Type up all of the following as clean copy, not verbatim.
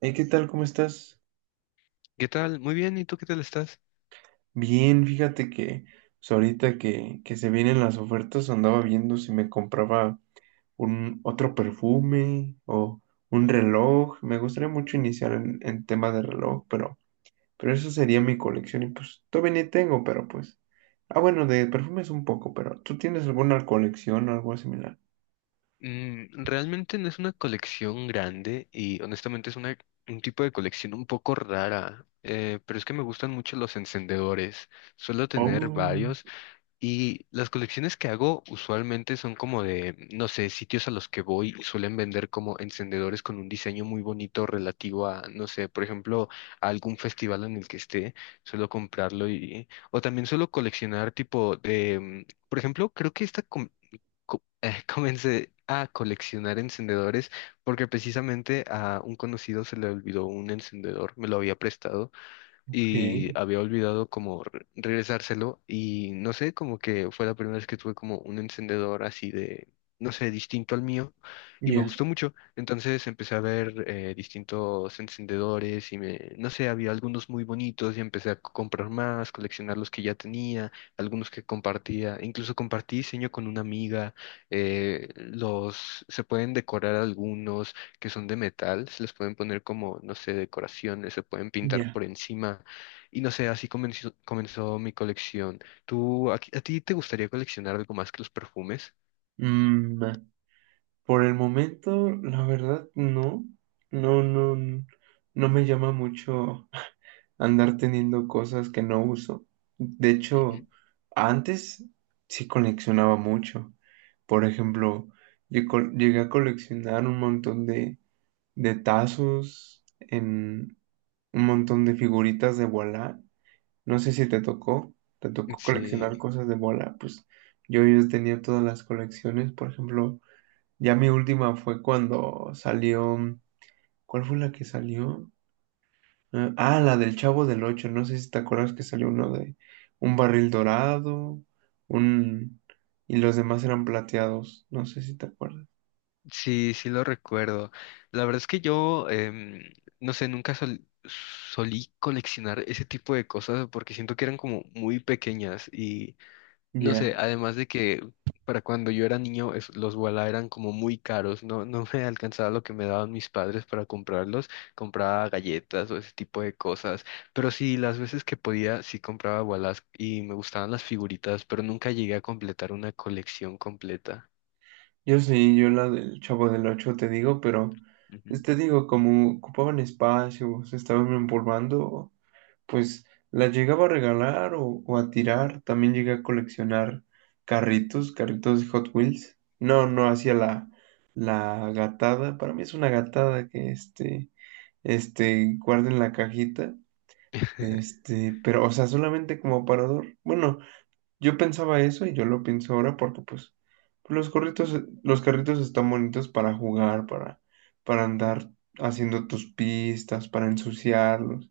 Hey, ¿qué tal? ¿Cómo estás? ¿Qué tal? Muy bien, ¿y tú qué tal estás? Bien, fíjate que pues, ahorita que se vienen las ofertas andaba viendo si me compraba un otro perfume o un reloj. Me gustaría mucho iniciar en tema de reloj, pero eso sería mi colección y pues todavía ni tengo, pero pues... Ah, bueno, de perfumes un poco, pero ¿tú tienes alguna colección o algo similar? Realmente no es una colección grande y honestamente es una, un tipo de colección un poco rara, pero es que me gustan mucho los encendedores. Suelo tener Oh, varios y las colecciones que hago usualmente son como de, no sé, sitios a los que voy y suelen vender como encendedores con un diseño muy bonito relativo a, no sé, por ejemplo, a algún festival en el que esté. Suelo comprarlo y... O también suelo coleccionar tipo de... Por ejemplo, creo que esta, comencé a coleccionar encendedores porque precisamente a un conocido se le olvidó un encendedor, me lo había prestado ok, y había olvidado como regresárselo y no sé, como que fue la primera vez que tuve como un encendedor así de, no sé, distinto al mío y me ya, gustó mucho. Entonces empecé a ver distintos encendedores y me, no sé, había algunos muy bonitos y empecé a comprar más, coleccionar los que ya tenía, algunos que compartía, incluso compartí diseño con una amiga, los, se pueden decorar algunos que son de metal, se les pueden poner como, no sé, decoraciones, se pueden pintar ya. por encima. Y no sé, así comenzó mi colección. ¿Tú, a ti te gustaría coleccionar algo más que los perfumes? Mm, Por el momento, la verdad, no. No, no me llama mucho andar teniendo cosas que no uso. De hecho, Ujú. antes sí coleccionaba mucho. Por ejemplo, llegué a coleccionar un montón de tazos, en un montón de figuritas de Voilà. No sé si te tocó, te tocó coleccionar Sí, cosas de Voilà. Pues yo tenía todas las colecciones, por ejemplo. Ya mi última fue cuando salió. ¿Cuál fue la que salió? La del Chavo del Ocho. No sé si te acuerdas que salió uno de un barril dorado, un y los demás eran plateados. No sé si te acuerdas. sí, sí lo recuerdo. La verdad es que yo, no sé, nunca solí coleccionar ese tipo de cosas porque siento que eran como muy pequeñas. No sé, Ya. además de que para cuando yo era niño los Wala eran como muy caros, no me alcanzaba lo que me daban mis padres para comprarlos, compraba galletas o ese tipo de cosas, pero sí, las veces que podía sí compraba Walas y me gustaban las figuritas, pero nunca llegué a completar una colección completa. Yo sí, yo la del Chavo del Ocho te digo, pero pues, Ujú. te digo, como ocupaban espacio, se estaban empolvando, pues las llegaba a regalar o a tirar. También llegué a coleccionar carritos, carritos de Hot Wheels. No, no hacía la gatada. Para mí es una gatada que guarden la cajita. Pero, o sea, solamente como aparador. Bueno, yo pensaba eso y yo lo pienso ahora porque pues los carritos, los carritos están bonitos para jugar, para andar haciendo tus pistas, para ensuciarlos,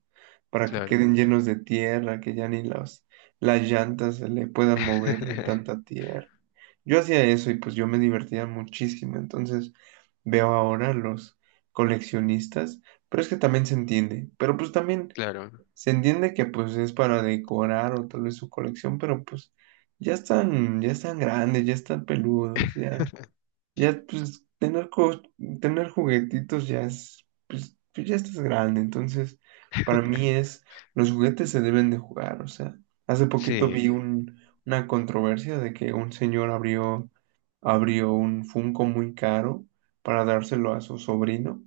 para que Claro, queden llenos de tierra, que ya ni las llantas se le puedan mover de tanta tierra. Yo hacía eso y pues yo me divertía muchísimo. Entonces veo ahora los coleccionistas, pero es que también se entiende. Pero pues también claro, se entiende que pues es para decorar o tal vez su colección, pero pues ya están grandes, ya están peludos, ya, ya pues tener juguetitos ya es, pues, pues, ya estás grande, entonces para mí es, los juguetes se deben de jugar, o sea, hace poquito sí, vi un, una controversia de que un señor abrió un Funko muy caro para dárselo a su sobrino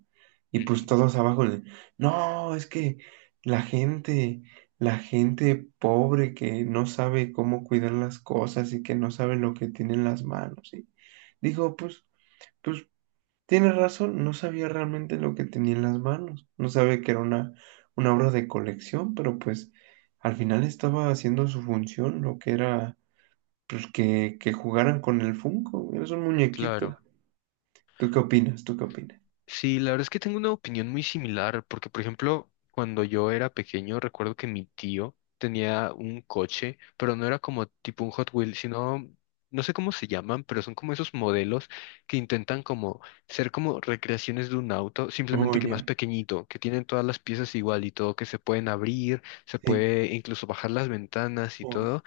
y pues ujú, todos abajo de, no, es que la gente, la gente pobre que no sabe cómo cuidar las cosas y que no sabe lo que tiene en las manos. Y digo, pues, pues tiene razón, no sabía realmente lo que tenía en las manos, no sabe que era una obra de colección, pero pues al final estaba haciendo su función, lo que era pues que jugaran con el Funko, eres un muñequito. claro. ¿Tú qué opinas? ¿Tú qué opinas? Sí, la verdad es que tengo una opinión muy similar, porque por ejemplo, cuando yo era pequeño, recuerdo que mi tío tenía un coche, pero no era como tipo un Hot Wheels, sino, no sé cómo se llaman, pero son como esos modelos que intentan como ser como recreaciones de un auto, Oh, simplemente que más ya, pequeñito, que tienen todas las piezas igual y todo, que se pueden abrir, se sí, puede incluso bajar las ventanas y oh, todo.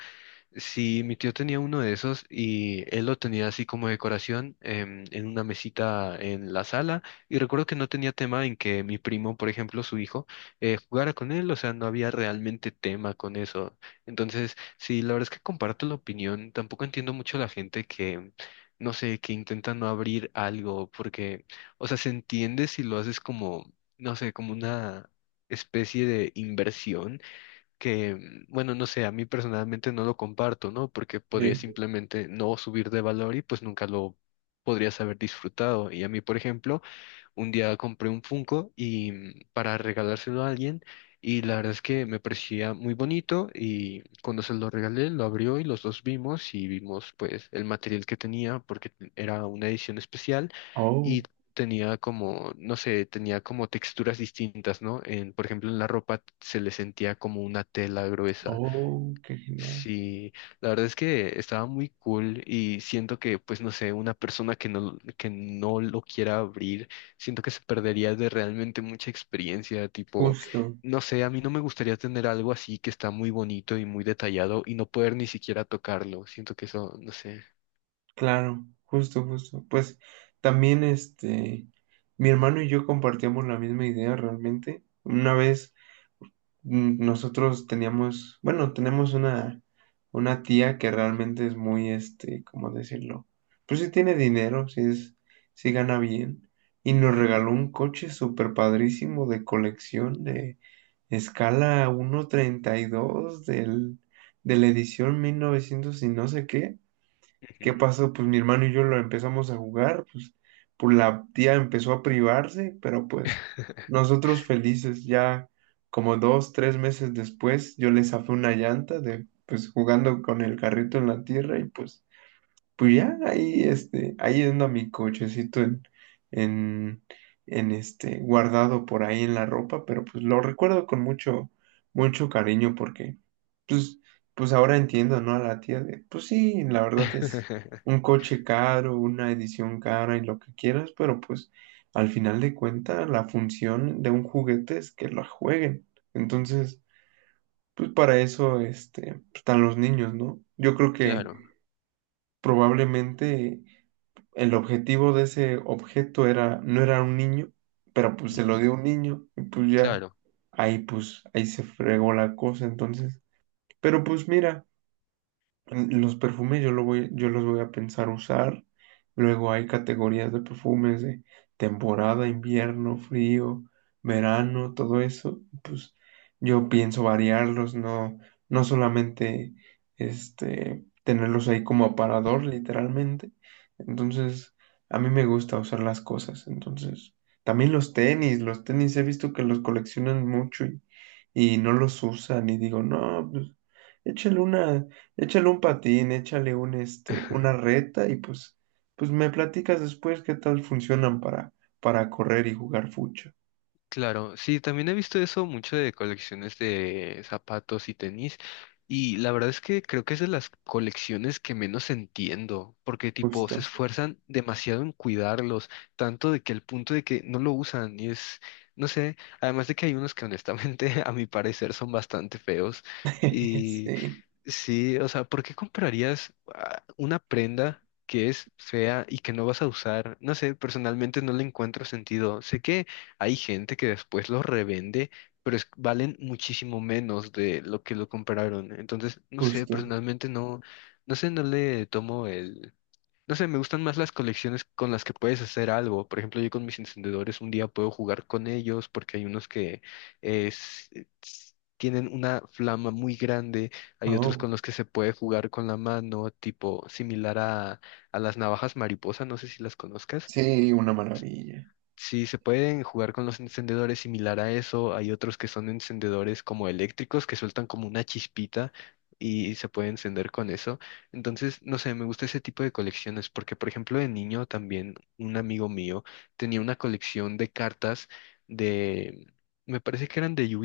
Sí, mi tío tenía uno de esos y él lo tenía así como decoración en una mesita en la sala y recuerdo que no tenía tema en que mi primo, por ejemplo, su hijo, jugara con él, o sea, no había realmente tema con eso. Entonces, sí, la verdad es que comparto la opinión, tampoco entiendo mucho la gente que, no sé, que intenta no abrir algo porque, o sea, se entiende si lo haces como, no sé, como una especie de inversión que, bueno, no sé, a mí personalmente no lo comparto, ¿no? Porque podría sí, simplemente no subir de valor y pues nunca lo podrías haber disfrutado. Y a mí, por ejemplo, un día compré un Funko y para regalárselo a alguien y la verdad es que me parecía muy bonito y cuando se lo regalé lo abrió y los dos vimos y vimos pues el material que tenía porque era una edición especial oh, y tenía como, no sé, tenía como texturas distintas, ¿no? En, por ejemplo, en la ropa se le sentía como una tela gruesa. oh, qué genial. Sí, la verdad es que estaba muy cool y siento que, pues no sé, una persona que que no lo quiera abrir, siento que se perdería de realmente mucha experiencia, tipo, Justo, no sé, a mí no me gustaría tener algo así que está muy bonito y muy detallado y no poder ni siquiera tocarlo, siento que eso, no sé. claro, justo, justo. Pues también mi hermano y yo compartíamos la misma idea realmente. Una vez nosotros teníamos, bueno, tenemos una tía que realmente es muy, este, ¿cómo decirlo? Pues sí tiene dinero, sí es, sí gana bien. Y nos Ujú, regaló un coche súper padrísimo de colección de escala 1:32 de la edición 1900 y no sé qué. ¿Qué ujú. pasó? Pues mi hermano y yo lo empezamos a jugar, pues, pues la tía empezó a privarse, pero pues nosotros felices, ya como 2, 3 meses después, yo le zafé una llanta de, pues jugando con el carrito en la tierra y pues pues ya, ahí, este, ahí anda mi cochecito en, en este, guardado por ahí en la ropa, pero pues lo recuerdo con mucho, mucho cariño porque, pues, pues ahora entiendo, ¿no? A la tía de, pues sí, la verdad es un coche caro, una edición cara y lo que quieras, pero pues al final de cuentas la función de un juguete es que lo jueguen. Entonces, pues para eso, este, pues, están los niños, ¿no? Yo creo Claro, que probablemente el objetivo de ese objeto era, no era un niño, pero pues se lo ujú, dio un niño y pues ya claro. ahí pues ahí se fregó la cosa entonces. Pero pues mira, los perfumes yo, lo voy, yo los voy a pensar usar. Luego hay categorías de perfumes de temporada, invierno, frío, verano, todo eso. Pues yo pienso variarlos, no, no solamente este, tenerlos ahí como aparador, literalmente. Entonces, a mí me gusta usar las cosas. Entonces, también los tenis he visto que los coleccionan mucho y no los usan y digo, no, pues échale una. Échale un patín, échale un, este, una reta y pues, pues me platicas después qué tal funcionan para correr y jugar fucho. Claro, sí, también he visto eso mucho de colecciones de zapatos y tenis, y la verdad es que creo que es de las colecciones que menos entiendo, porque tipo se Justo. esfuerzan demasiado en cuidarlos, tanto de que el punto de que no lo usan y es, no sé, además de que hay unos que honestamente a mi parecer son bastante feos. Sí, Sí, o sea, ¿por qué comprarías una prenda que es fea y que no vas a usar? No sé, personalmente no le encuentro sentido. Sé que hay gente que después los revende, pero valen muchísimo menos de lo que lo compraron. Entonces, no sé, justo. personalmente no, no sé, no le tomo, no sé, me gustan más las colecciones con las que puedes hacer algo. Por ejemplo, yo con mis encendedores un día puedo jugar con ellos porque hay unos que es- tienen una flama muy grande, hay otros Oh, con los que se puede jugar con la mano, tipo similar a las navajas mariposa, no sé si las conozcas. sí, una maravilla. Sí, se pueden jugar con los encendedores similar a eso. Hay otros que son encendedores como eléctricos que sueltan como una chispita y se puede encender con eso. Entonces, no sé, me gusta ese tipo de colecciones porque, por ejemplo, de niño también un amigo mío tenía una colección de cartas de, me parece que eran de yu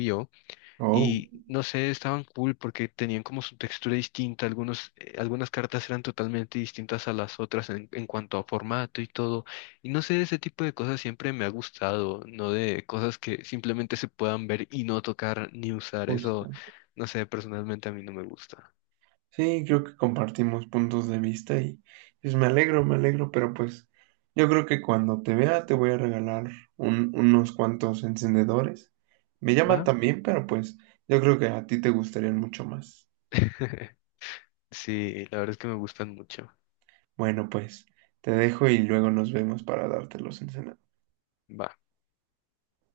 Oh, y no sé, estaban cool porque tenían como su textura distinta. Algunos, algunas cartas eran totalmente distintas a las otras en cuanto a formato y todo. Y no sé, ese tipo de cosas siempre me ha gustado, no de cosas que simplemente se puedan ver y no tocar ni usar. Eso, justo. no sé, personalmente a mí no me gusta. Sí, creo que compartimos puntos de vista y pues me alegro, pero pues yo creo que cuando te vea te voy a regalar unos cuantos encendedores. Me llaman ¿Va? también, pero pues yo creo que a ti te gustarían mucho más. Sí, la verdad es que me gustan mucho. Bueno, pues te dejo y luego nos vemos para darte los, ensena- Va.